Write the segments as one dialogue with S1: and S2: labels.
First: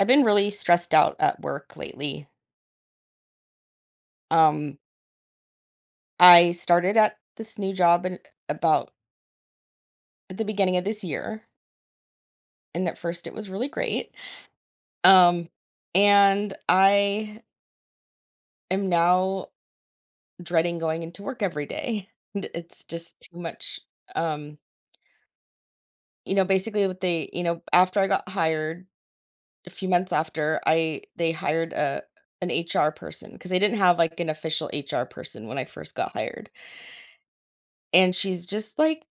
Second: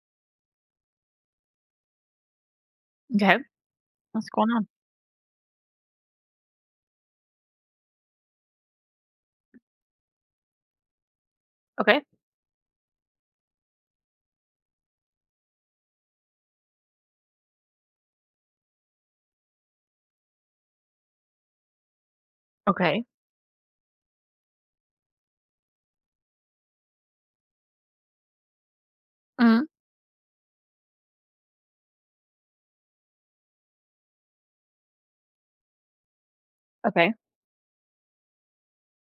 S1: I've been really stressed out at work lately.
S2: Okay. What's going on?
S1: Um, I started at this new job in about at the beginning of this year,
S2: Okay.
S1: and at first it was really great. Um, and I am now dreading going into work every day. And it's
S2: Okay.
S1: just too much. Um, basically what they, you know, after I got hired,
S2: Mhm.
S1: a few months after, I they hired a an HR person because they didn't have like an official HR person when I first got hired,
S2: Okay.
S1: and she's just like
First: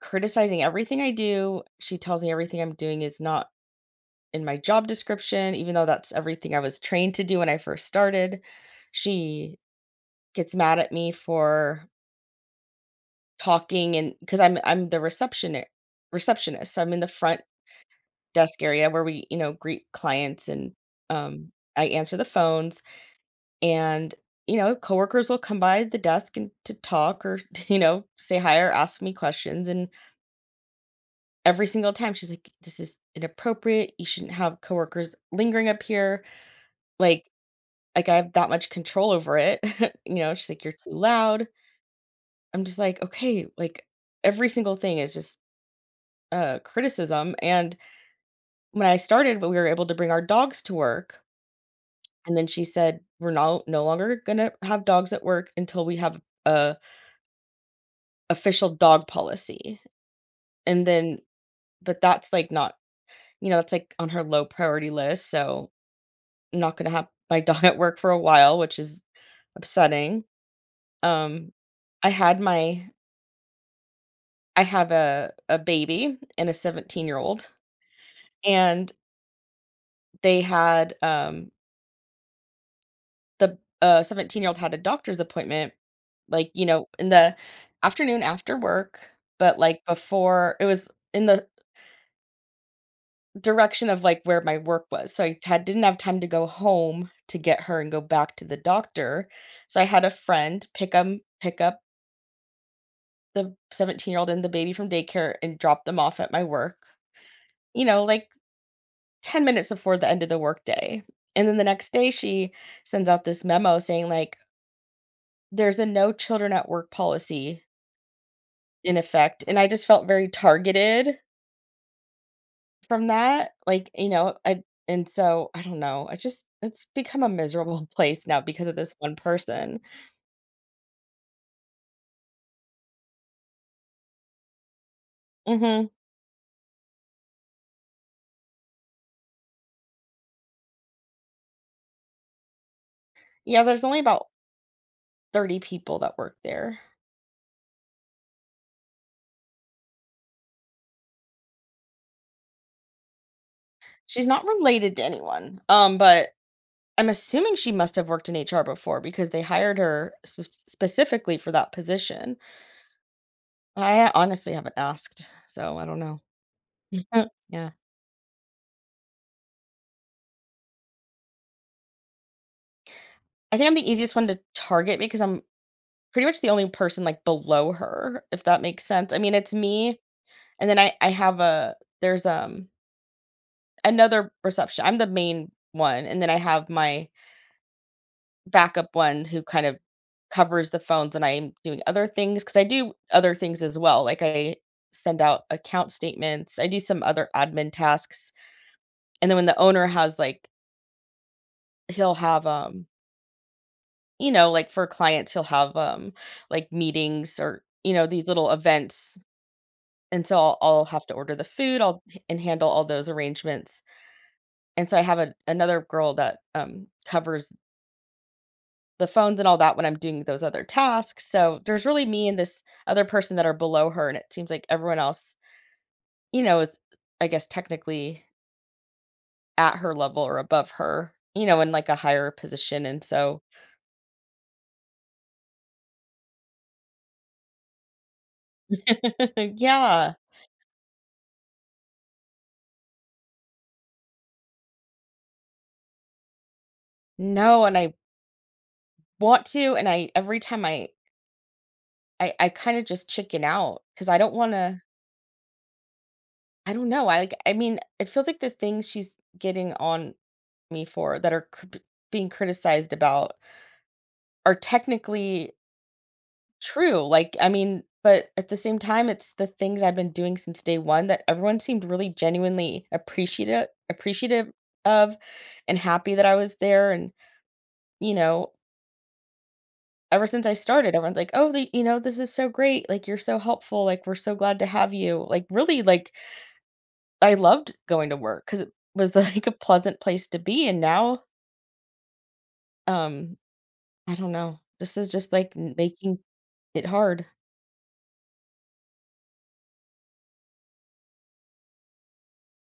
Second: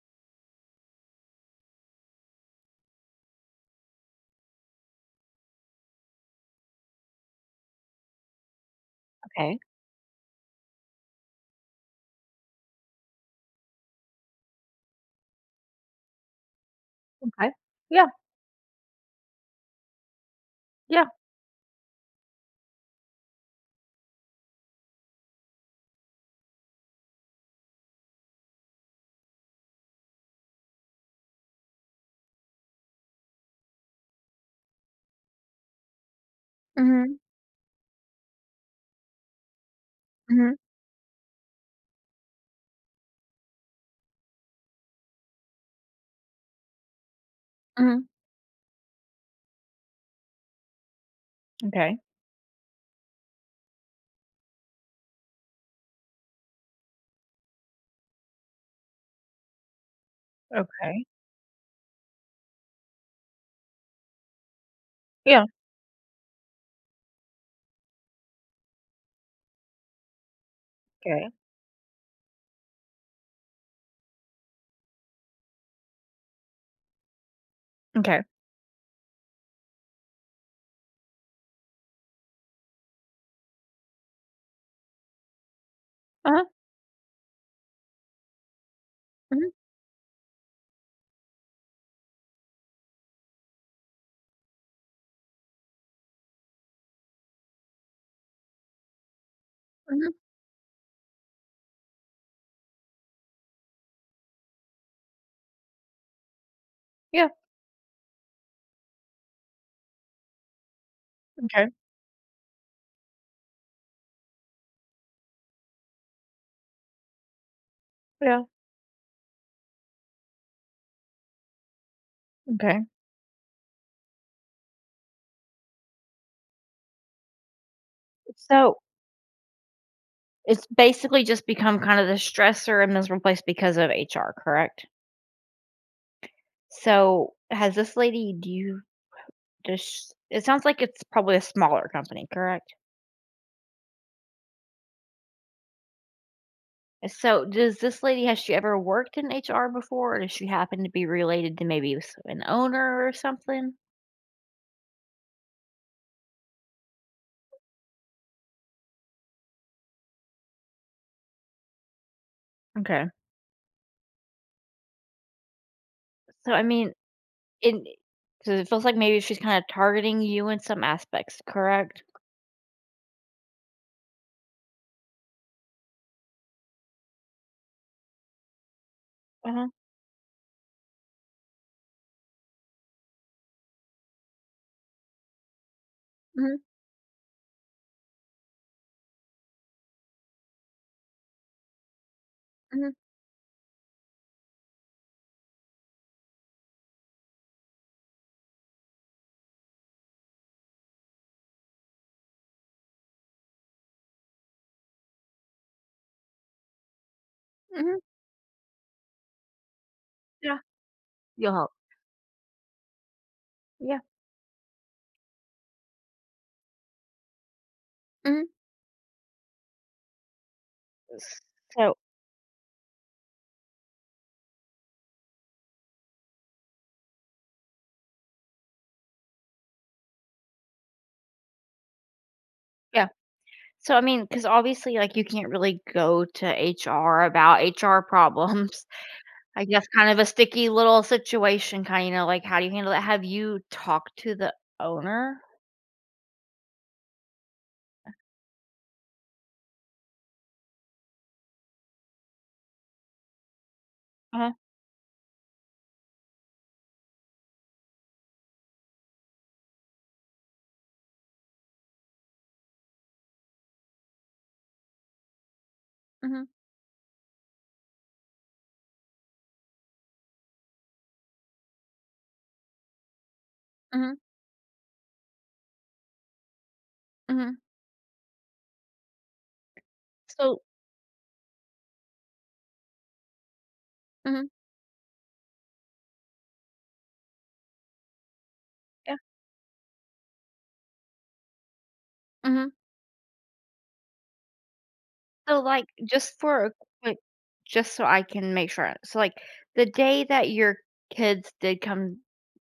S1: criticizing everything I do. She tells me everything I'm doing is not in my job description, even though that's everything I was trained to do when I first started.
S2: Okay.
S1: She gets mad at me for talking and because I'm the receptionist. So I'm in the front
S2: Okay. Yeah.
S1: desk area where we, you know, greet clients, and
S2: Yeah.
S1: um I answer the phones. And coworkers will come by the desk and to talk, or you know, say hi or ask me questions. And every single time she's like, "This is inappropriate. You shouldn't have coworkers lingering up here.
S2: Mhm.
S1: Like, like I have that much control over it." You know, she's
S2: Mhm.
S1: like, "You're too loud." I'm just like, "Okay." Like every single thing is just criticism. And
S2: Mhm.
S1: when I started, we were able to bring our dogs to work,
S2: Okay.
S1: and then she said, "We're now no longer gonna have dogs at work until we have a official dog policy." And
S2: Okay.
S1: then, but that's like not, you know, that's like on her low priority list.
S2: Yeah.
S1: So not gonna have my dog at work for a while, which is upsetting.
S2: Okay.
S1: Um, I had my I have a baby and a 17-year-old,
S2: Okay.
S1: and they had, um the, 17-year-old had a doctor's appointment,
S2: Uh-huh.
S1: like, you know, in the afternoon after work.
S2: Mhm.
S1: But, like, before, it was in the direction of, like, where my work was, so I had didn't have time to go home to get her and go back to the doctor, so I had a
S2: Mhm.
S1: friend pick up the 17-year-old and the baby from daycare and drop them off at my work,
S2: Yeah.
S1: you know, like 10 minutes before the end of the workday. And then the
S2: Okay.
S1: next day, she sends out this memo saying, like, there's a no children at work policy
S2: Yeah.
S1: in effect. And I just felt very targeted
S2: Okay.
S1: from that. Like, you know, I, and so I don't know. It's become a miserable place now because of
S2: So
S1: this one person.
S2: it's basically just become kind of the stressor and miserable place because of HR, correct?
S1: Hmm.
S2: So has this lady? Do you just? It sounds like it's probably a smaller company, correct?
S1: Yeah, there's only about 30 people that work there.
S2: So, does this lady has she ever worked in HR before, or does she happen to be related to maybe s- an owner or something?
S1: She's not related to anyone. But I'm assuming she must have worked in HR before because they hired her sp specifically for that position.
S2: Okay.
S1: I honestly haven't asked, so I don't know.
S2: So, I mean,
S1: Yeah.
S2: it so it feels like maybe she's kind of targeting you in some aspects, correct?
S1: I think I'm the easiest one to target because I'm pretty much the only person, like, below her, if that makes sense. I mean,
S2: Uh
S1: it's
S2: huh.
S1: me, and then I have a there's, another reception I'm the main one, and then I
S2: Hmm.
S1: have my backup one who kind of covers the phones and I'm doing other things, because I
S2: Hmm.
S1: do other things as well. Like, I send out account statements, I do some other admin tasks, and then when the owner has, he'll have, um you know, like, for clients, he'll have, like, meetings or, you
S2: Hmm.
S1: know, these little events, and so I'll
S2: Yeah.
S1: I'll have to order the
S2: You'll help.
S1: food, I'll and handle all those arrangements.
S2: Yeah.
S1: And so I have a another girl that, covers
S2: Hmm.
S1: the phones and all that when I'm doing those other tasks. So there's
S2: So,
S1: really me and this other person that are below her, and it seems like everyone else, you know, is, I guess, technically at her level or above her, you know, in, like, a higher position. And
S2: yeah.
S1: so
S2: So, I mean, because obviously, like, you can't really go to HR about HR problems. I guess kind
S1: yeah.
S2: of a sticky little situation, kind of you know, like, how do you handle that? Have you talked to the owner?
S1: No, and I want to, and I every time I kinda just chicken out because I don't
S2: Uh-huh.
S1: wanna I don't know, I, like I mean, it feels like the things she's getting on me for that are cr being criticized about are technically
S2: Mhm,
S1: true. Like, I mean, but at the same time, it's the things I've been doing since day one that everyone seemed really genuinely
S2: mhm,
S1: appreciative of and happy that I was there. And,
S2: mhm.
S1: you know, ever since I
S2: So
S1: started, everyone's like, "Oh, the you know, this is so great, like, you're so helpful, like, we're so
S2: mhm,
S1: glad to have you." Like, really, like, I loved going to work because it
S2: yeah,
S1: was, like, a pleasant place to be. And now,
S2: mhm.
S1: um, I don't know, this is just, like,
S2: So, like,
S1: making
S2: just for a
S1: it
S2: quick
S1: hard.
S2: just so I can make sure so, like, the day that your kids did come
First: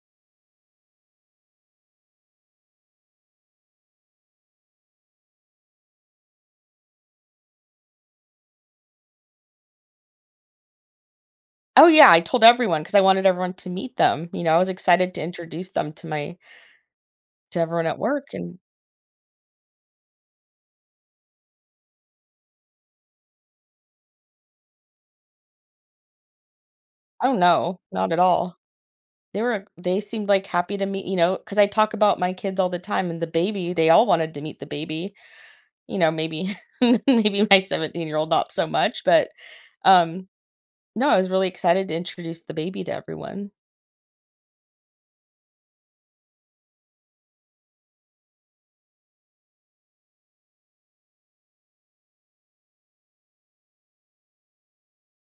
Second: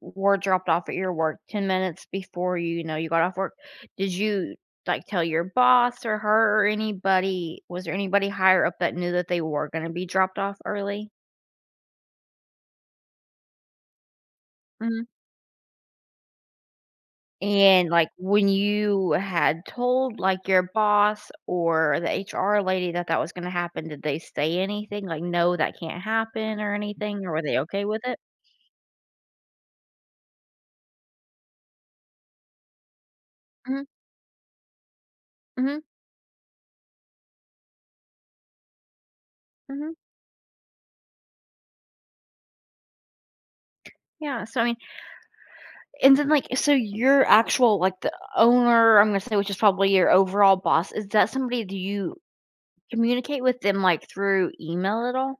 S2: were dropped off at your work 10 minutes before you you know, you got off work, did you, like, tell your boss or her or anybody was there anybody higher up that knew that they were gonna be dropped off early?
S1: Oh, yeah, I told everyone because I wanted everyone to meet them. You know, I was
S2: Mhm.
S1: excited to introduce them to my to everyone
S2: And,
S1: at
S2: like,
S1: work.
S2: when
S1: And
S2: you had told, like, your boss or the HR lady that that was gonna happen, did they say anything? Like, "No, that can't happen," or anything, or
S1: oh,
S2: were they
S1: no,
S2: okay with
S1: not
S2: it?
S1: at all. They seemed, like, happy to meet, you know, because I talk about my kids all the time, and the baby,
S2: Mhm,
S1: they all wanted to meet the baby.
S2: mhm,
S1: You know, maybe maybe my 17-year-old not so much, but,
S2: mhm,
S1: um, no, I was really excited to introduce the baby to everyone.
S2: yeah, so, I mean and then, like so your actual, like, the owner, I'm gonna say, which is probably your overall boss, is that somebody do you communicate with them, like, through email at all?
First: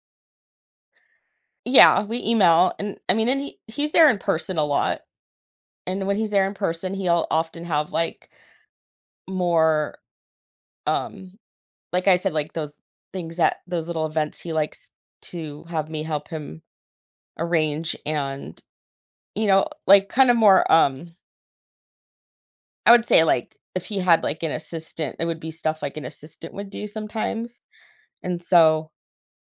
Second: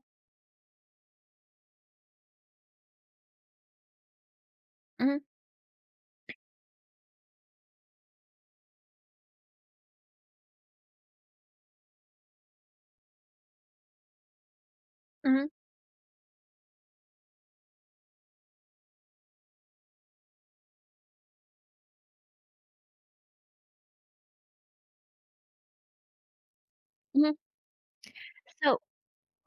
S1: Yeah, we email. And I mean, and he's there in person a lot,
S2: Mhm,
S1: and when he's there in person, he'll often have, like, more, um, like I said, like, those things that those little events he likes
S2: mhm,
S1: to have me help him arrange. And, you know, like, kind of more, I would say, like, if he had, like, an assistant, it would be stuff like an assistant would do
S2: mhm,
S1: sometimes, and
S2: so
S1: so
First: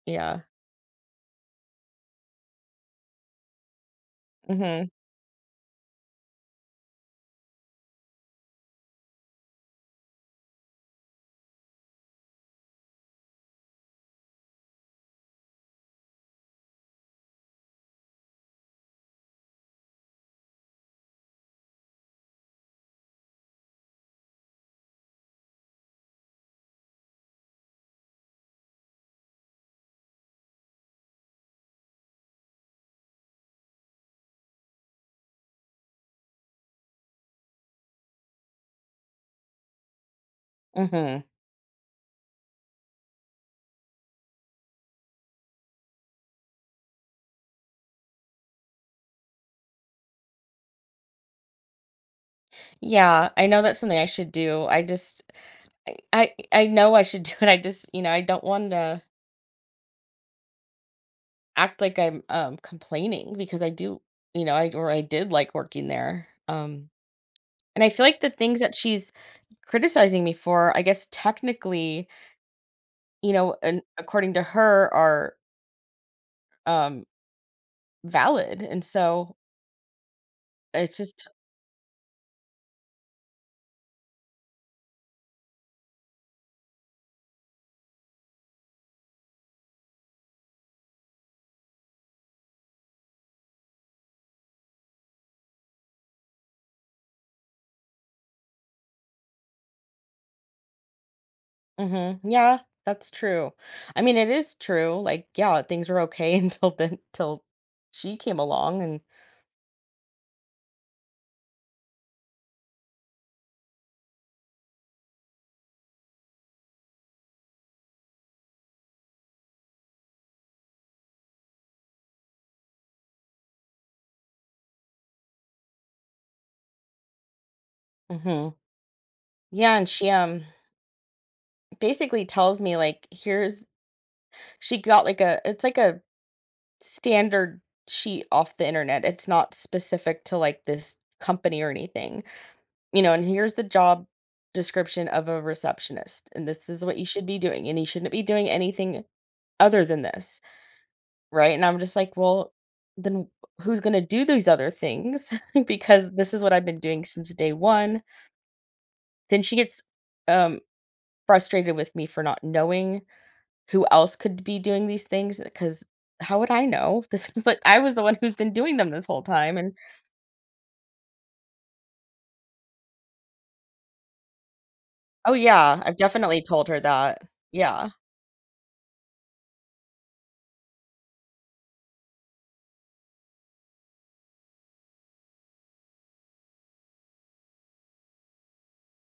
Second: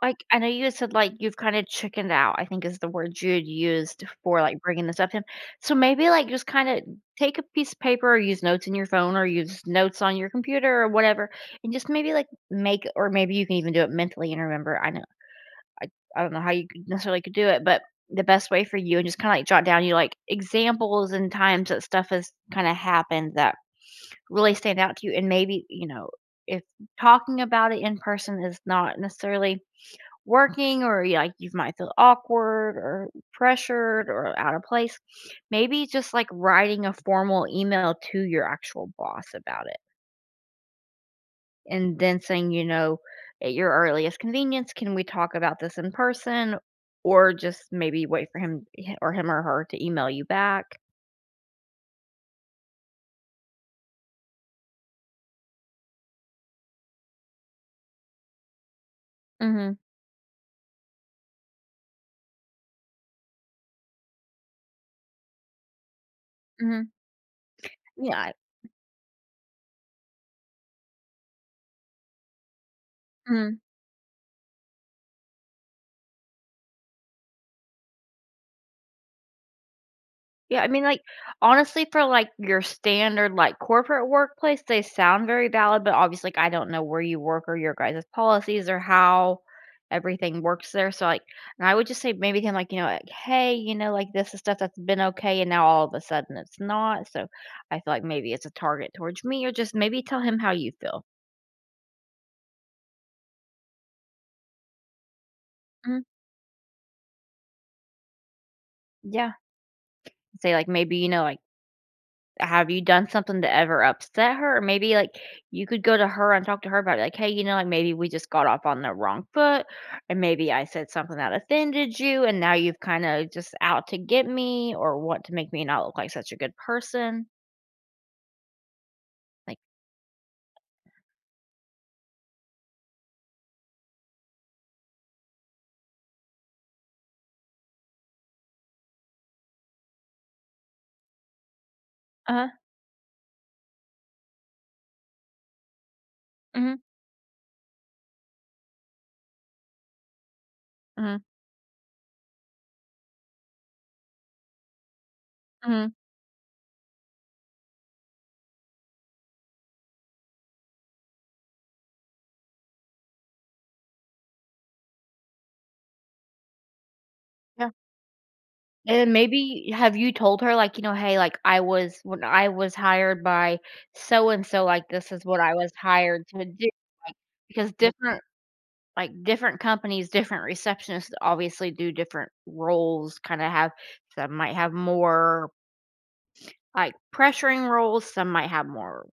S2: like, I
S1: yeah.
S2: know you said, like, you've kinda chickened out, I think is the word you had used for, like, bringing
S1: Mhm,
S2: this up to him. So maybe, like, just kinda take a piece of paper or use notes in your phone or use notes on your computer or whatever, and just maybe, like, make or maybe you can even do it mentally and remember. I know I don't know how you could necessarily could do it, but the best way for you and just kinda, like, jot down you like, examples and times that stuff has kinda happened that really stand out to you, and maybe, you know, if talking about it in person is not necessarily working or you like you might feel awkward or pressured or out of place. Maybe just like writing a formal email to your actual boss about it
S1: mhm.
S2: and then saying, you know, at your earliest convenience, can we talk about this in person? Or just maybe wait for him or him or her to email you back.
S1: Yeah, I know that's something I should do. I just I know I should do it. I just, you know, I don't want to
S2: Mm-hmm.
S1: act like I'm complaining, because I do, you know, I did like working there.
S2: Mm-hmm.
S1: And I feel like the
S2: Yeah.
S1: things that she's criticizing me for, I guess technically, you know, and according to her, are um valid. And so
S2: Yeah, I mean,
S1: it's
S2: like,
S1: just
S2: honestly, for, like, your standard, like, corporate workplace, they sound very valid, but obviously, like, I don't know where you work or your guys' policies or how everything works there, so, like and I would just say maybe him, like, you know, like, "Hey, you know, like, this is stuff that's been okay, and now all of a sudden it's not, so I feel like maybe it's a target towards me," or just maybe tell him how you feel.
S1: mhm, yeah, that's true. I mean, it is true. Like, yeah, things were
S2: "Mm,
S1: okay until she came along, and
S2: yeah." Say, like, maybe, you know, like have you done something to ever upset her? Or maybe, like, you could go to her and talk to her about it, like, "Hey, you know, like, maybe we just got off on the wrong foot, and maybe I said something that offended you, and now you've kinda just out to get me or want to make me not look like such a good person."
S1: mhm.
S2: Like,
S1: Yeah, and she basically tells me, like, here's she got like a it's like a standard sheet off the internet. It's not specific to like this company or anything,
S2: "Uh-huh,
S1: you know. And here's the job description of a receptionist, and this
S2: mhm,
S1: is what you should be doing, and you shouldn't be doing anything other than this,
S2: mhm,
S1: right? And I'm just like, well, then who's going to do these other things,
S2: mhm."
S1: because this is what I've been doing since day one. Then she gets um frustrated with me for not knowing who else could be doing these things. Because how would I know? This is like
S2: Yeah.
S1: I was the one who's been doing them this
S2: And
S1: whole time,
S2: maybe
S1: and
S2: have you told her, like, you know, "Hey, like, I was when I was hired by so and so, like, this is
S1: oh,
S2: what I was
S1: yeah, I've
S2: hired
S1: definitely
S2: to do,"
S1: told her
S2: like,
S1: that.
S2: because
S1: Yeah,
S2: different like different companies, different receptionists obviously do different roles, kind of have some might have more like pressuring roles, some might have more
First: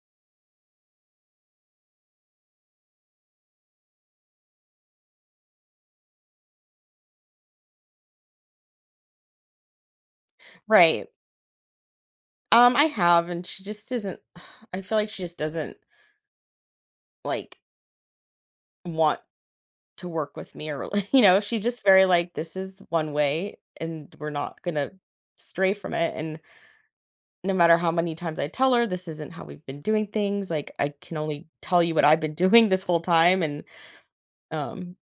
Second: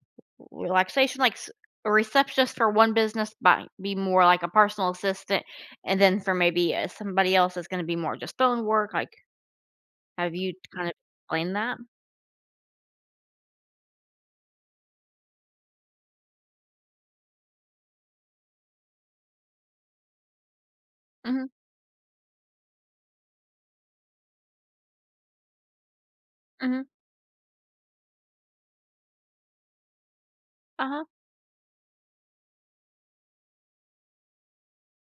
S2: relaxation. Like s- a receptionist for one business might be more like a personal assistant, and then for maybe somebody else is going to be more just phone work. Like, have you kind of
S1: right.
S2: explained that?
S1: I have, and she just isn't I feel like she just doesn't, like, want to work with me. Or, you know,
S2: Mm-hmm.
S1: she's just very like, "This is one way, and we're not gonna stray from it," and
S2: Mm-hmm.
S1: no matter how many times I tell her, "This isn't how we've been doing things," like,
S2: Uh
S1: I
S2: huh.
S1: can only tell you what I've been doing this whole time. And, um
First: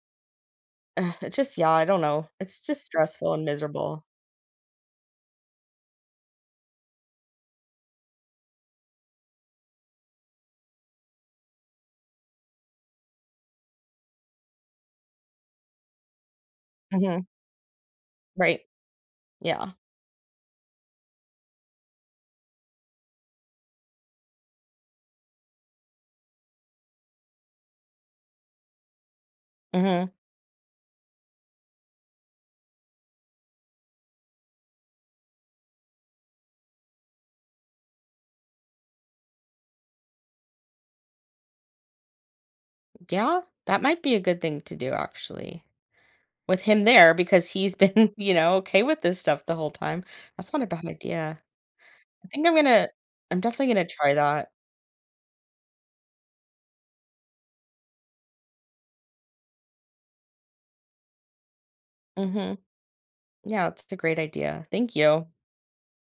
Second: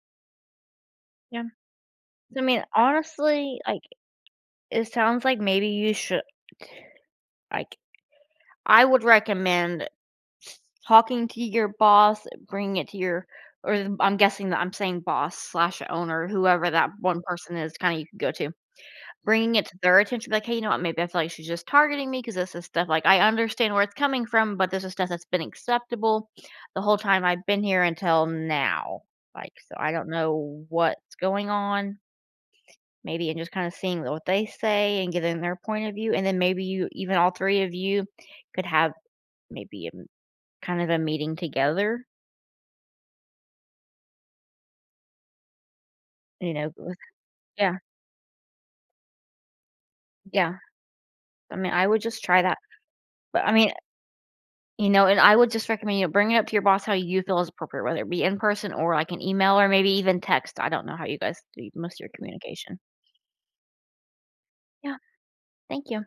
S1: ugh, it's
S2: Yeah.
S1: just yeah, I don't know.
S2: So, I
S1: It's
S2: mean,
S1: just stressful and
S2: honestly, like
S1: miserable.
S2: it sounds like maybe you should like I would recommend talking to your boss, bringing it to your or the I'm guessing that I'm saying boss slash owner, whoever that
S1: Mhm.
S2: one person is kinda you can go to.
S1: Right.
S2: Bringing it
S1: Yeah.
S2: to their attention, like, "Hey, you know what? Maybe I feel like she's just targeting me because this is stuff like I understand where it's coming from, but this is stuff that's been acceptable the whole time I've been here until now." Like, so I don't
S1: Mhm.
S2: know what's going on, maybe, and just kinda seeing what they say and getting their point of view, and then maybe you even all 3 of you could have maybe a m kind of a meeting together
S1: Yeah, that might be a good thing to do actually,
S2: you
S1: with
S2: know,
S1: him
S2: with
S1: there, because he's
S2: yeah,
S1: been, you know, okay with this stuff the whole time. That's
S2: yeah.
S1: not a bad idea.
S2: I mean, I would just
S1: I
S2: try
S1: think I'm
S2: that.
S1: gonna I'm
S2: But I mean,
S1: definitely gonna try that.
S2: you know, and I would just recommend, you know, bring it up to your boss how you feel is appropriate, whether it be in person or like an email or maybe even text. I don't know how you guys do most of your
S1: Mhm.
S2: communication.
S1: Yeah, it's a great idea. Thank
S2: Yeah.
S1: you.
S2: Thank you.